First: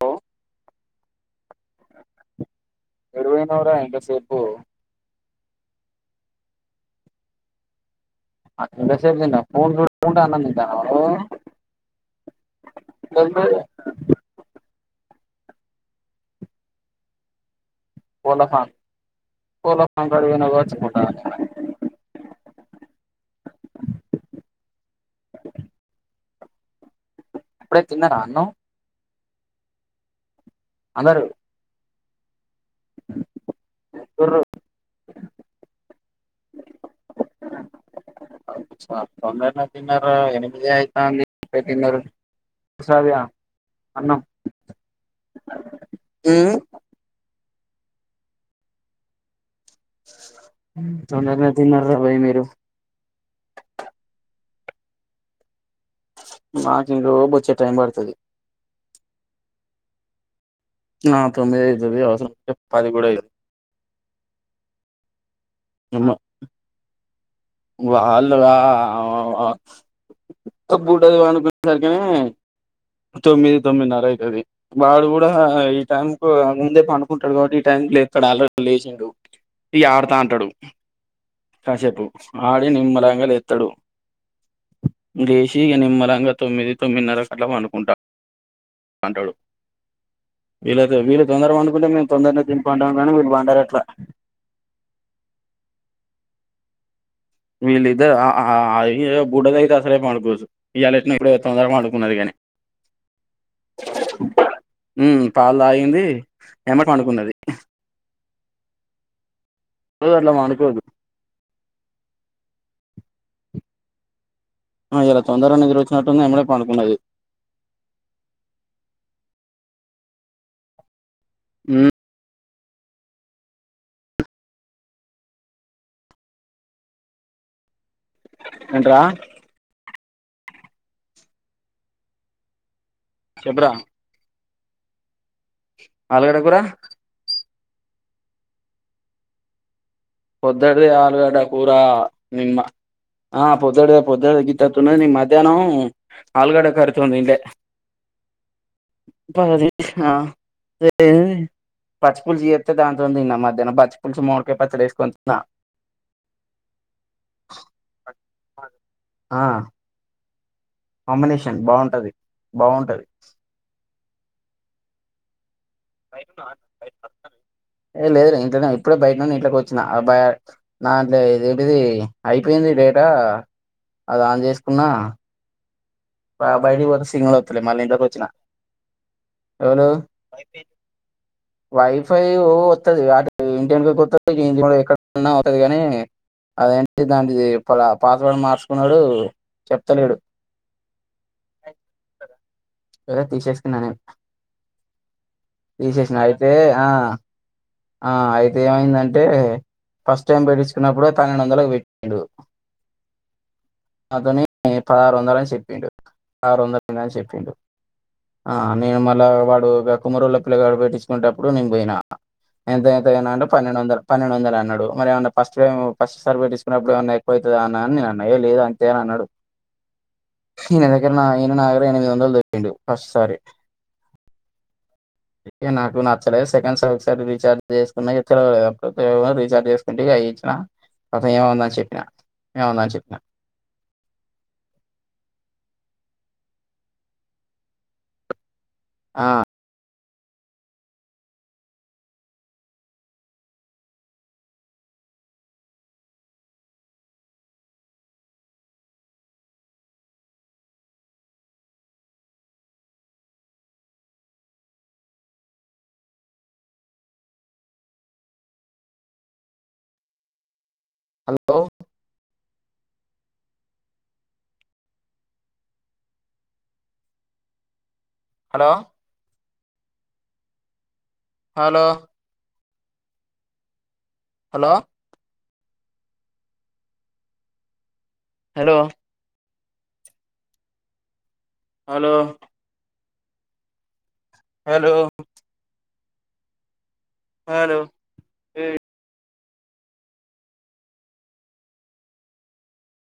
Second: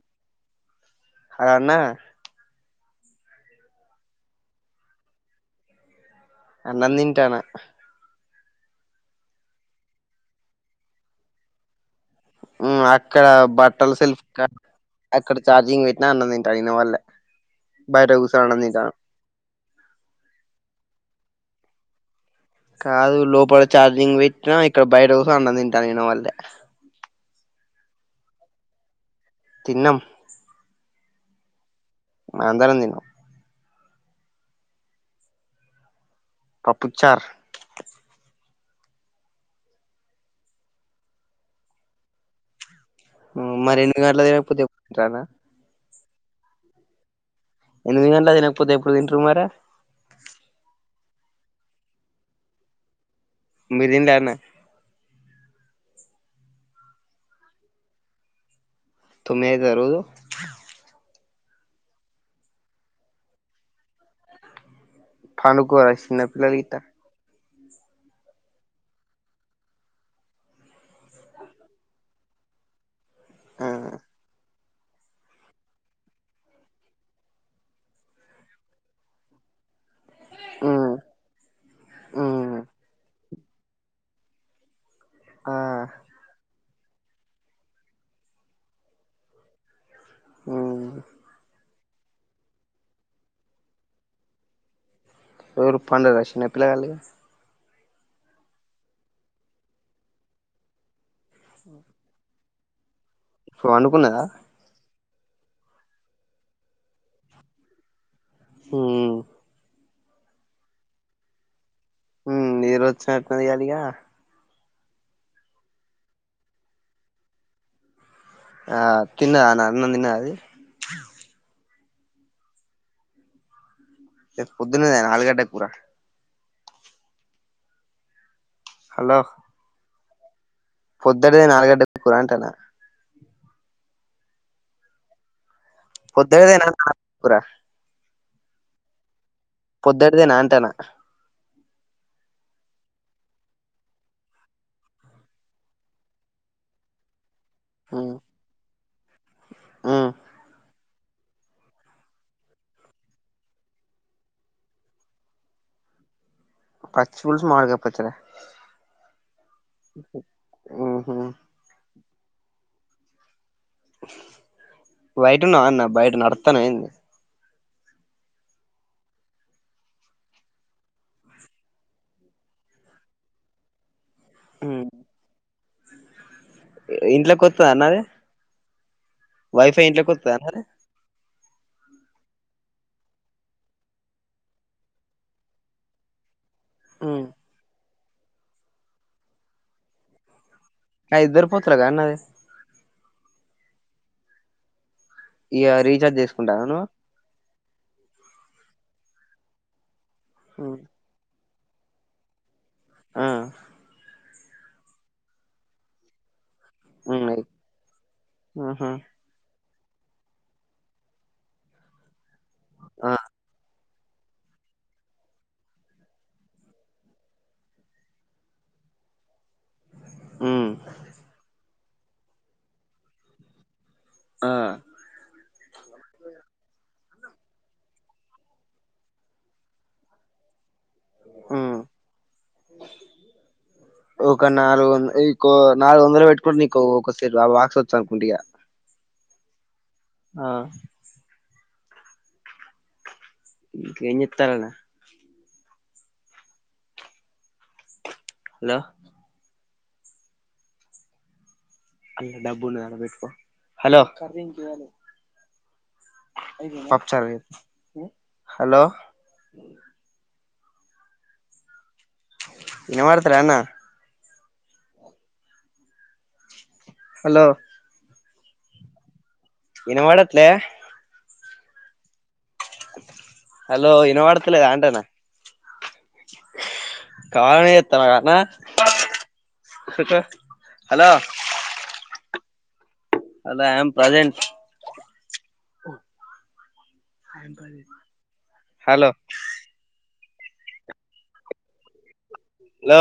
Hello హ అన్నా యెడు పొయినవురా ఇంత సేపు అన్నం దింటానా అ ఎంతసేపు దింటావ్ ఫోన్ జూడకుండా అన్నం దింటాన్నవా నువ్వు మ్మ్ అక్క బట్టల సెల్ఫ్ కా అక్కడ చార్జింగ్ బెట్టినా అన్నం దింట యినబడ్లే బైట కోళ్ల గూసోని అన్నం దింటన్నా నవు పోవచ్చు గా కాదు లోపల చార్జింగ్ బెట్టిన ఇక్కడ బయట గూసోని అన్నం తింటాన ఇనపడ్లే అప్పుడే తిన్నరా అన్నం తిన్నం అందరు అందరం తిన్నం గొర్రూ పప్పుచార్ తొందరనే తిన్నారు ఎనిమిదే అయితాంది అప్పుడే తిన్నారు శ్రావ్య ఉమ్ మరే ఎనిమిది గంటలకు తినకపోతే ఎప్పుడు దింటరన్నా ఉమ్ ఎనిమిది గంట్లకు దినకపోతే ఎప్పుడు దింటరు మరె తొందరనే తిన్నరా భై మీరు మీరు తినలే అన్న మాకిగో బొచ్చేడు టైం పడుతది తొమ్మిది అయితద రోజు ఆ తొమ్మి ఐతది అవసరాం ఐతే పది కూడా ఐతేది పండుకుర్ర చిన్న పిల్లలు గీట్ట వాళ్ళు గా ఒక్క పూట అనుకునేసరికినే తొమ్మిది ఆ తొమ్మిదిన్నర అవుతుది వాడు కూడా ఈ టైం కు ముందే పడుకుంటాడు కాబట్టి ఈ టైం లేత్తడు ఆల్రెడీ లేచిండు ఇగ ఆడతా అంటాడు ఉమ్ కాసేపు ఉమ్ ఆడి నిమ్మలాగా లే తడు ఆ లేశీ నిమ్మరంగా తొమ్మిది తొమ్మిదిన్నర కట్ల పండు ఉంటా అంటడు ఉమ్ వీళ్ళతే వీళ్ళ తొందర పన్ కంటే మేము తొందరనే పంట కానీ మీరు పండారు అట్లా ఎవరు పండరా చిన్న పిల్లగాళ్ళు వీళ్ళిద్దరు అ బుడద అయితే అసలే పండుకోదు ఈయల అట్లనో తొందర పడుకున్నది కానీ కా పాడుకున్నదా ఉమ్ పాలు తగింది ఏమటె పడుకున్నది ఉమ్ రోజు అట్ల పండుకోదు ఉమ్ చేతది గద ఇగ ఆ ఇయాలా తొందరనే నిద్రించినట్టుంది ఎమ్మటే పండుతున్నది ఆ తిన్ననాన్న తిన్నద అది ఉమ్ పొద్దున్నదే ఆలుగడ్డ కూరా ఏంట్రా పొద్దడిదేనా ఆలుగడ్డ కూర అంటనా చెప్పురా ఆలుగడ్డ కూర కొద్దడిదేనా అన్న ఆలుగడ్డ కూర పొద్దటిదేనా అంటానా పొద్దగడిదే ఆలుగడ కురా నిమ్మ ఆ పొద్దడిదే పొద్దుడ గితతునాది నిం మధ్యాహ్నం ఆల్గడ కర్రీ తోనీ తినలే ఉమ్ ప ఉమ్ [unintelligible] ఏ పచ్చి పులుసు చేస్తే దాంతో ఉంది నా మధహ్న పచ్చి పులుసు మామిడికాయ పచ్చడి వేసుకుని కొని తిన్నా పచ్చి పులుసు మామిడికాయ పచ్చడి ఆ ఉహు కాంబినేషన్ బావుంటది బావుంటది బయటన్నా అన్న బయట నడతావా ఏంది ఏ లేదు ఇంట్లో ఇప్పుడే బయట నుండి ఇంట్లోకి వచ్చిన నాంట్ ఇది ఏంటిది అయిపోయింది డేటా అది ఆన్ ఉమ్ చేసుకున్నా బాబా బయట సిగ్నల్ ఇంట్లోకి వాతలే వత్తదా మల్లి అన్న అది ఇంట్లోకి వచ్చినా వైఫై ఇంట్లో కొత్తదా వైఫై వస్తుది అ ఇంటి వెనక్కి వాతది ఎక్కడన్నా వతది కానీ అదేంటి ఉమ్ దాంటి ప పాస్వర్డ్ మార్చుకున్నాడు చెప్తలేడు కా ఇద్దరుపోతుగా నాక్ అన్నసి ఏద తీసేసుకున్నా నే ఇగ తీసేసిన రీఛార్జ్ అయితే చేసుకుంటావా ఆ నువ్వు ఆ అయితే ఏమైందంటే ఫస్ట్ టైం ఉమ్ పెట్టించకున్నప్పుడు తనను అందరికీ పెట్టిండు ఆ నాతోనే పదహారు వందల అన్ని చెప్పిండు కార్ వందద అని ఉమ్ అయి చెప్పిండు ఆ ఆహా నేను మళ్ళా వాడు కొమ్మరోళ్ల పిల్లగాడ పెట్టికుంటప్పుడు నేను పోయి ఎంత ఆ ఎంతనా అంటే పన్నెండు వందలు పన్నెండు వందలు అన్నాడు మరి ఏమన్నా ఫస్ట్ ఫస్ట్ సర్వే తీసుకున్నప్పుడు ఏమన్నా ఎక్కువవుతా అని నన్నా ఏ లేదు అంతే అని అన్నాడు ఉమ్ ఈయన దగ్గర నా ఈయన నాగర ఎనిమిది వందలు దొబ్బిండు ఫస్ట్ సారి ఆ ఏ నాకు నచ్చలేదు సెకండ్ రీచార్జ్ చేసుకు తెలియలేదుడు రీఛార్జ్ చేసుకుంటే అ ఇచ్చిన అత ఏమ ఉంద ఉమ్ అని చెప్పినా ఏమవుంద అని చెప్పినా ఒక నాలుగు వందలు ఎక్కువ నాలుగు వందలు పెట్టుకుడి నీకు ఒకస ఆ బాక్స్ వచ్చానుకుంట ఇగా ఆ ఆ ఏ చేతనవ్ హలో హలో హలో హలో ఇనబడత లేదా అన్న హలో హలో ఇనవాడట్లే హలో హలో ఇనోవాడుతులేదా హలో అంటేనా కామెడీ చేతనవన్న hello hello hello hello I'm present. Hello hello hello లో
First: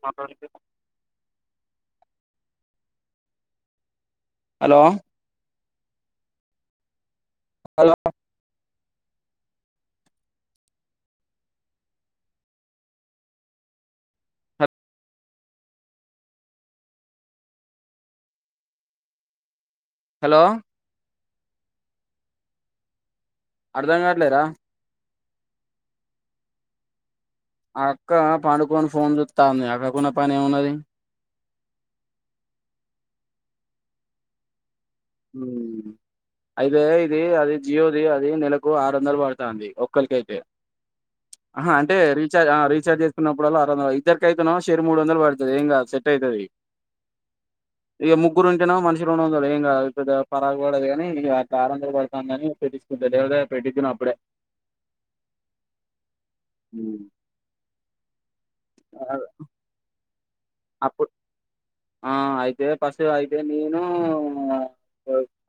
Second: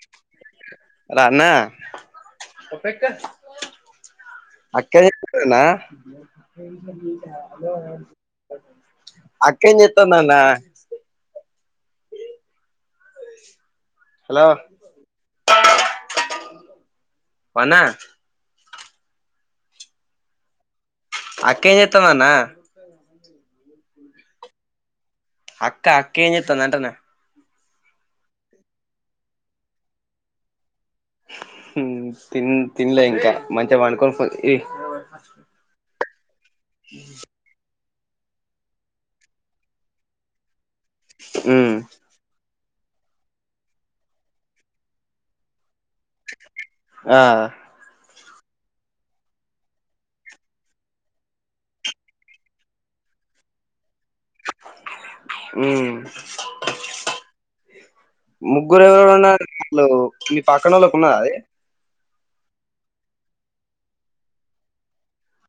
హలో హాలో అన్న అక్క జెప్పి హలో హలో [unintelligible] అక్కెం చెత్తందన్న. హాలో వో అన్న హలో అక్కెం చెత్తాందన్న. అర్ధం కావట్లేరా. అక్కా, అక్కెం చేత్తాంది అంటన్నా. ఆ అక్క పండుకొని ఫోన్ చుత్తాంది, అక్కకున్న పని ఏమున్నది. తిన్ తిన్లే ఇంకా, మంచిగా వాండుకొని ఫోన్ ఈ హుమ్మ్ అయితే ఇది, అది జియోది అది నెలకు ఆరు వందలు పడతంది ఒక్కలికైతే. ఆహా హ్మ్ అంటే రీచార్జ్, ఆ రీ ఛార్జ్ చేసుకున్నప్పుడల్ల, ఆరు వందలు. ఇద్దరికైతేనోమో షెరీ మూడు వందలు పడ్తది. ఏంకాద్ సేట్ అయితది. ఆ ఇగా ముగ్గురు ఉంటేమో మనిషికి రెండు వందలు ఏం కాదు పెద్ద పరాక్ పడదు గాని, ఇగా ఆరు వందలు పడతంది అని తె [unintelligible] [unintelligible] పెట్టికిన అప్పుడే ఉమ్ ము ముగ్గురెవరున్నార్ [unintelligible] మీ పక్కన ఓళ్ళకి అప్పుడు ఉన్నా అది. ఆ అయితే ఫస్ట్ అయితే నేను,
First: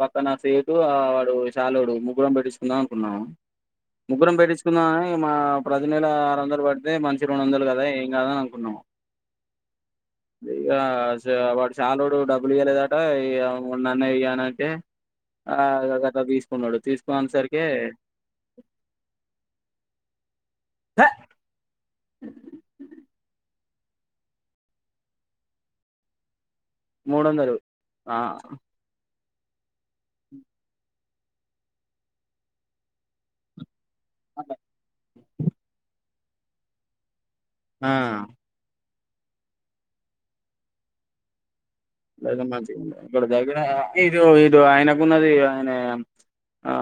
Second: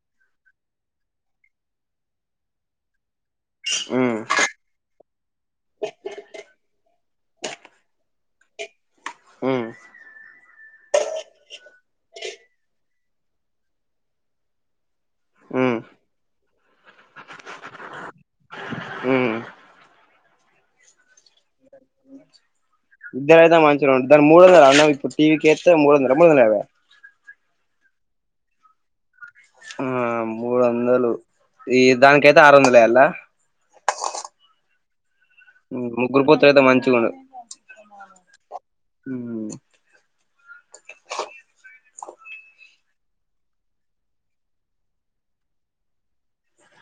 పక్కన సేటు ఆడు చాలోడు ముగ్గురం పెట్టిచ్చుకుందాం అనుకున్నాము. హ్మ్ ముగ్గురం పెట్టించుకుందామని, మా ప్రతి నెల ఆరొందలు పడి అదే మనిషి రెండు వందలు గదా, ఎంకాదు అని అనుకున్నాం. ఉమ్ ఇగా స వాడు శాలోడు డబ్బులు ఇయ్యాలేదట, ఇగా ఉన్న అన్న ఇయ్యానంటే, ఆ హ్మ్ ఇగ గట్ల తీసుకున్నాడు, తీసుకునే సరికె ఉమ్ ద ఇద్దరైతే మంచిగుండు. దానికి మూడువందల అన్న ఇప్పుడు టీవీకేత్తే మూడువదల, మూడువందల యాభై ఆ. మూడొందలు ఆ మూడు వందలు, ఈ దానికైతే ఆరు వందలేయలా. అదే గురు [unintelligible] తే మంచిగుండు. ఆ ఉమ్ లేదా మంచిగుండది. ఇక్కడ దగ్గర ఇది [unintelligible] ఆయనకున్నది ఆయనే ఆ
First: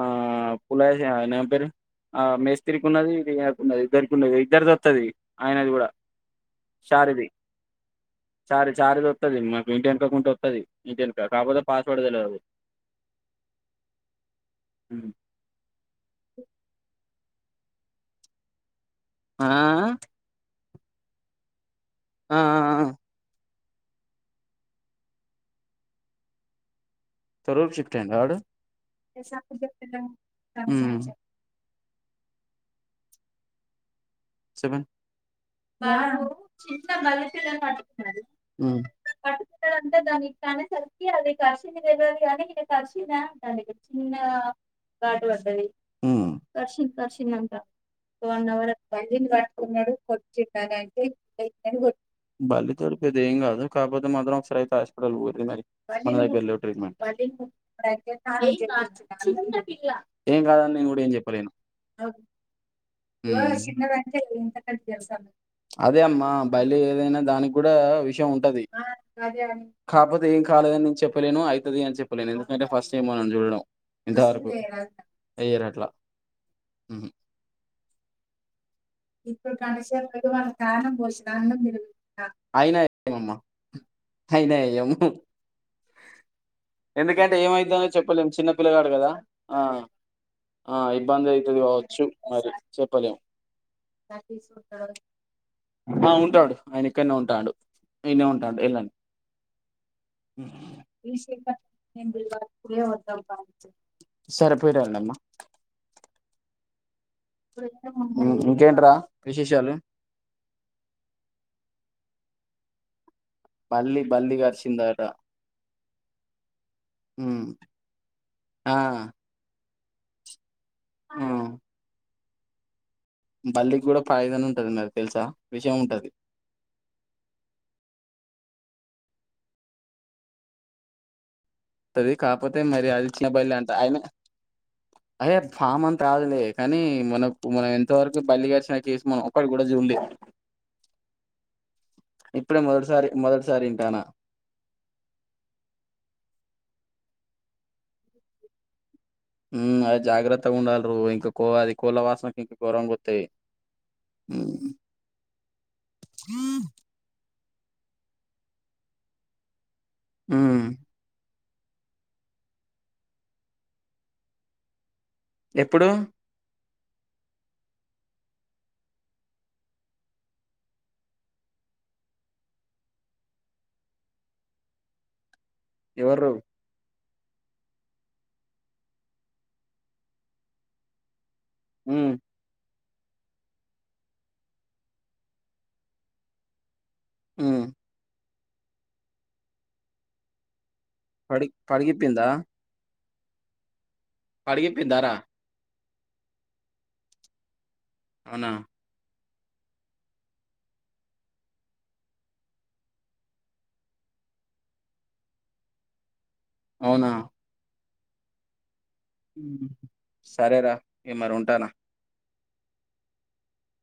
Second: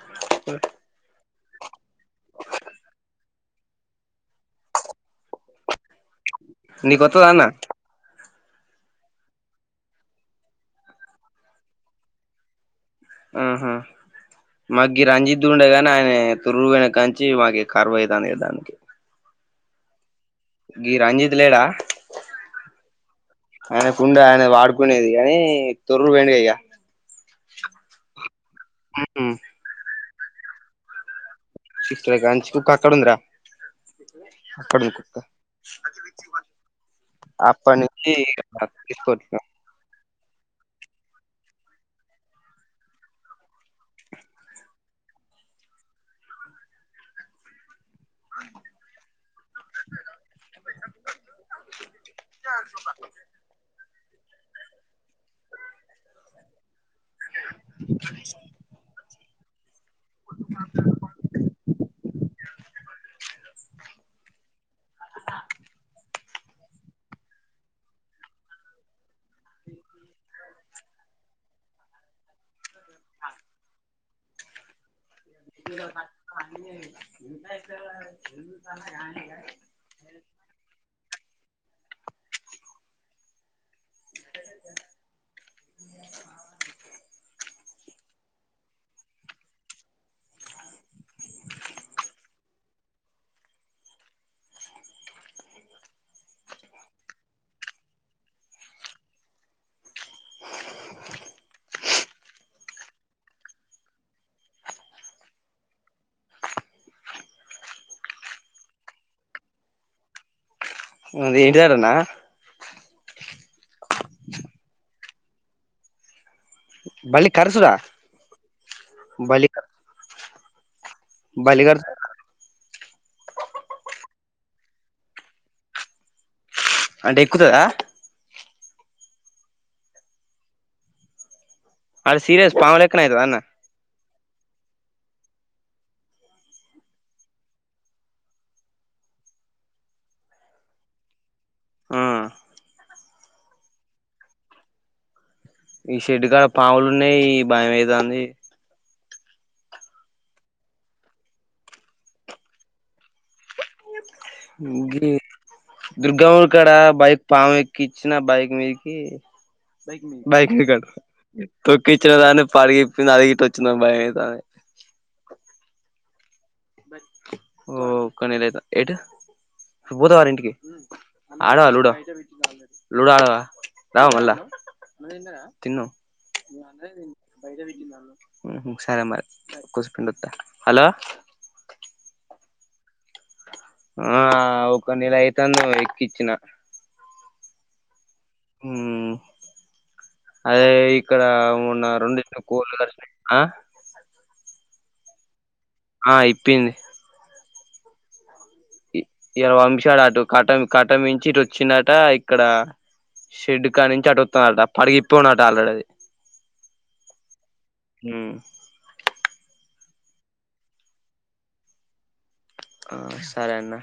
పులజీ ఆయనెం ఇద్దరీ ఆ మేస్త్రికున్నది, ఇది ఈయనకు ఉన్నది. ఇద్దరికి ఉన్నది, ఇద్దరిదత్తది. ఆయనది గుడా, చారీది నీకొత్తదా అన్న చారీ, చారీది అత్తది మాకు ఇంటెనీ [unintelligible] అత్తది ఇంటెనుక, కాక్పోతే పాస్వర్డ్ తెల్వదు. మ్ హూ మాకు రంజిత్ ఉండేగానీ ఆయన తొర్రు చీ మాకి కర్మ అయితాంది అయితాంది. ఆ ఈ రంజిత్ లేడా ఆ ఆయన కుండె ఆయన వాడుకునేది కాగానీ తొర్రు పోయిండు ఇక తరూర్ షిఫ్ట్ అయిండా వాడు. చిత్ర కంచెకు కట్టడుంది రా అక్కడినుంచా బాబు చిన్న బల్లిపిల్లని అప్పటి నుంచి పట్టుకున్నది తీసుకోవట్లే పట్టుకున్నదంటే దానికి అది కరిచిందా అంటాది కరిచే ఉంటది. గాట్ పడ్డది కరిచింది కరిచింది అంట వన్ అవర్ బల్లిని పట్టుకున్నాడు బల్లి పడితే ఏం కాదు కాకపోతే మాత్రం ఒకసారి హాస్పిటల్ కి పోరి మరి మన దగ్గర లేదు ట్రీట్మెంట్. అదిగో. చిన్న ఏం కాదని నేను కూడా ఏం చెప్పలేను. ఇన్సల్ట్ చేస్తా అదే అమ్ అమ్మో బల్లి ఐన దానికి కూడా విషయం ఉంటది కాకపోతే ఏం కాలేదని చెప్పలేను అయితాది అని చెప్పలేను. ఎందుకంటే ఫస్ట్ టైం మనం చూడడం ఇంతవరకు ఎయ్యరు అట్లా [unintelligible] ఇప్పుడు కంది చేను ప్రాణం పోసినా అందుకు నువ్వు అయినా ఏమికాదమ్మ అయినాయమ్ ఎందుకంటే ఏమైద్దో అని చెప్పలేము చిన్న పిల్లవాడు కదా ఆ ఆ ఇబ్బంది అవుతుంది కావచ్చు మరి చెప్పలేము. నాకీ సూత్తలోడు ఆ ఉంటాడు ఆయన ఇక్కడనే ఉంటాడు. ఈయనే ఉంటాడు వెళ్ళండి. ఈషిత సరిపోయిరాండమ్మా ఇంకేంట్రా విశేషాలు ఇంటి దగ్గర ఉన్నా బల్లి బల్లి కరిచిందట బల్లి ఉమ్ కరుస్తాద ఆ బల్లి ఉమ్ బల్లి కరుస్తాద బల్లికి కూడా పాయిజన్ ఉంటది మరి తెలుసా? విషయం ఉంటది. అంటే ఎక్కుతాదా? అది ఆడ సీరియస్ కాకపోతే పాము మరి లెక్కన అది అయితదా చిన్న అన్న బల్లి అంట ఆయన అయే పాము అంత కాదులే కానీ మనం మనం ఇంతవరకు బల్లి కరిచినా కేస్ మనం ఒక్కటి కూడా చూడలే. ఆ [inaudible] ఇప్పుడే మొటిసారి మొదటిసారి వింటున్నా. ఈ షెడ్డుకాడ పాములు ఉన్నాయి భయం అయితాంది. ఉ అదే జాగ్రత్తగా ఉండాలి రో ఇంకఅది కోళ్ల వాసనకు ఇంకా ఘోరంగా వత్తాయి. ఇంకేంటి. దుర్గఊర్ కాడ బైక్ పాము ఎక్కి ఇచ్చిన బైక్ మీదికి బైక్ ఉమ్ మీది కి కాదు తొక్కిచ్చిన దాన్ని పడిగి ఇప్పి అదె గిట్ల వచ్చిందా అని భయం అయితాంది. ఎప్పుడు ఒక్క నెల యితే ఏటు పోతావర ఇంటికి. ఆడవా లూడో లూడో ఆడవా రావ మల్ల తిను ఎవరు ఊహు సరే మరి కోసేపు ఉండొత్త హలో ఉమ్ ఆ ఒక నెల అయితాంది మరి ఎక్కిచ్చిన ఉమ్ అదే ఇక్కడ పడి ఉన్న పడిగిప్పిందా రొండు కోళ్లు కరిసినయ్ ఆ పడిగిప్పిందా రా ఆ ఇప్పింది అవునా ఇరవ వంశాడు అటు కటం కటమించి ఇటు వచ్చిండట ఇక్కడ షెడ్ కా నుంచి అటుతొన్నట పడిగిప్పునట ఆల్రెడీ అది అవునా ఊ సరేరా ఏ మరి ఉంటానా ఆ సరే అన్న